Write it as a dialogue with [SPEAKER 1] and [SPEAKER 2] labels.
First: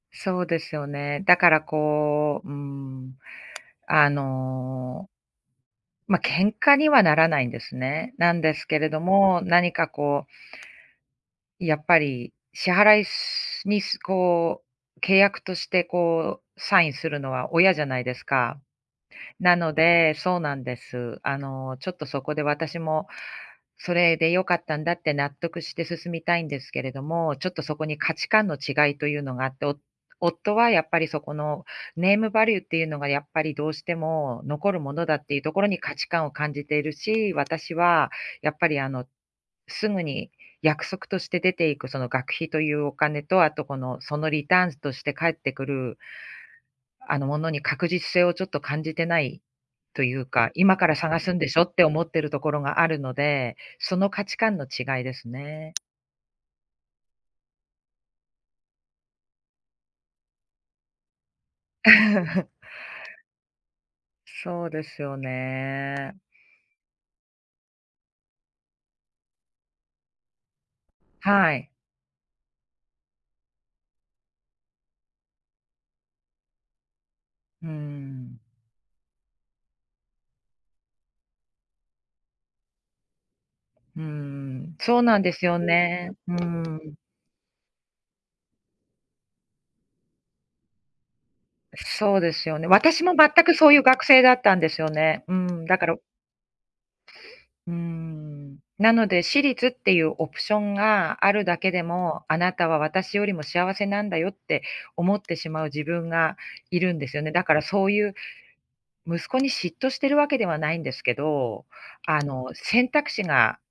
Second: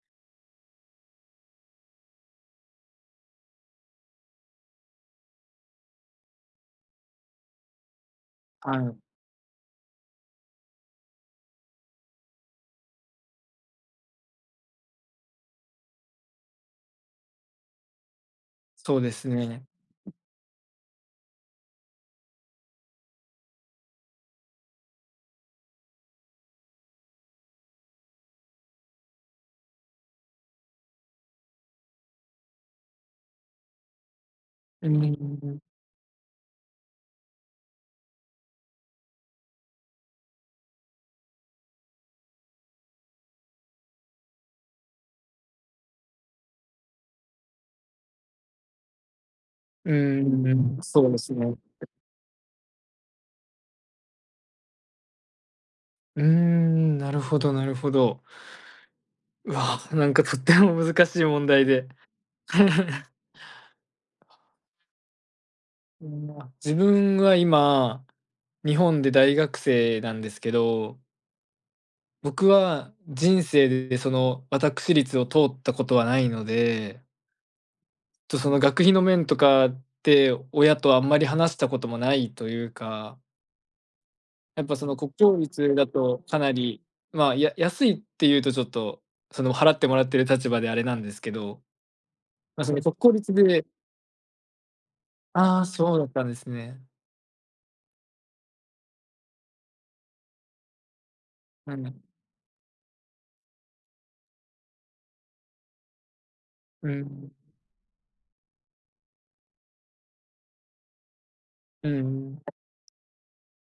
[SPEAKER 1] そうですよね。だからこう、うーん、あのま、喧嘩にはならないんですね。なんです
[SPEAKER 2] は
[SPEAKER 1] けれど
[SPEAKER 2] い。
[SPEAKER 1] も、何かこうやっぱり、支払いしに、すこう、契約として、こう、サインするのは親じゃないですか。
[SPEAKER 2] そうです
[SPEAKER 1] な
[SPEAKER 2] ね。
[SPEAKER 1] のでそうなんです。あの、ちょっとそこで私も、「それでよかったんだ」って納得して進みたいんですけれども、ちょっとそこに価値観の違いとゆうのがあって、お夫はやっぱりそこのネームバリューってゆうのがやっぱりどうしても残る
[SPEAKER 2] う、
[SPEAKER 1] も
[SPEAKER 2] んん
[SPEAKER 1] のだっていう
[SPEAKER 2] ん
[SPEAKER 1] と
[SPEAKER 2] ん。
[SPEAKER 1] ころに価値観を感じているし、私はやっぱり、あの、すぐに約束として出ていくその学費とゆうお金と、あと、この、そのリターンズとして返ってくるあの、ものに確実性をちょっと感じてない
[SPEAKER 2] うー
[SPEAKER 1] とゆう
[SPEAKER 2] ん、
[SPEAKER 1] か、
[SPEAKER 2] う
[SPEAKER 1] 「今
[SPEAKER 2] ん、
[SPEAKER 1] から
[SPEAKER 2] そうで
[SPEAKER 1] 探す
[SPEAKER 2] す
[SPEAKER 1] んで
[SPEAKER 2] ね。
[SPEAKER 1] しょ」って思ってるところがあるので、その価値観の違いですね。
[SPEAKER 2] うーん、なるほどなるほど。うわ、なんかとっても難しい問題で。
[SPEAKER 1] そうですよ
[SPEAKER 2] う
[SPEAKER 1] ね。
[SPEAKER 2] ん、まあ、自分は今、日本で大学生なんですけど
[SPEAKER 1] はい。
[SPEAKER 2] 僕は人生で、その、わたくしりつを通ったことはないので
[SPEAKER 1] うー
[SPEAKER 2] と、
[SPEAKER 1] ん。
[SPEAKER 2] その、学費の面とかって、親とあんまり話したこともないとゆうか
[SPEAKER 1] うんう
[SPEAKER 2] やっ
[SPEAKER 1] ん、
[SPEAKER 2] ぱ、その、
[SPEAKER 1] そう
[SPEAKER 2] 国
[SPEAKER 1] なんで
[SPEAKER 2] 公
[SPEAKER 1] すよ
[SPEAKER 2] 立だ
[SPEAKER 1] ね、
[SPEAKER 2] と
[SPEAKER 1] う
[SPEAKER 2] かなり、
[SPEAKER 1] ん。
[SPEAKER 2] まあ、や安いってゆうとちょっと、その、払ってもらってる立場であれなんですけど、
[SPEAKER 1] そうですよ
[SPEAKER 2] ま、
[SPEAKER 1] ね。
[SPEAKER 2] その、国
[SPEAKER 1] 私
[SPEAKER 2] 公
[SPEAKER 1] も全
[SPEAKER 2] 立
[SPEAKER 1] く
[SPEAKER 2] で
[SPEAKER 1] そうゆう学生だったんですよね。う
[SPEAKER 2] ああ、
[SPEAKER 1] ん、だから
[SPEAKER 2] そうだったんですね。
[SPEAKER 1] うーん。なので私立っていうオプションがあるだけ
[SPEAKER 2] う
[SPEAKER 1] で
[SPEAKER 2] ん。
[SPEAKER 1] も、あなたは私よりも幸せなんだよって思ってしまう自分がい
[SPEAKER 2] う
[SPEAKER 1] るんですよね。
[SPEAKER 2] ん。
[SPEAKER 1] だからそうゆう息子に嫉妬してるわけではないんですけど、
[SPEAKER 2] うん
[SPEAKER 1] あ
[SPEAKER 2] う
[SPEAKER 1] の、
[SPEAKER 2] ん。
[SPEAKER 1] 選択肢が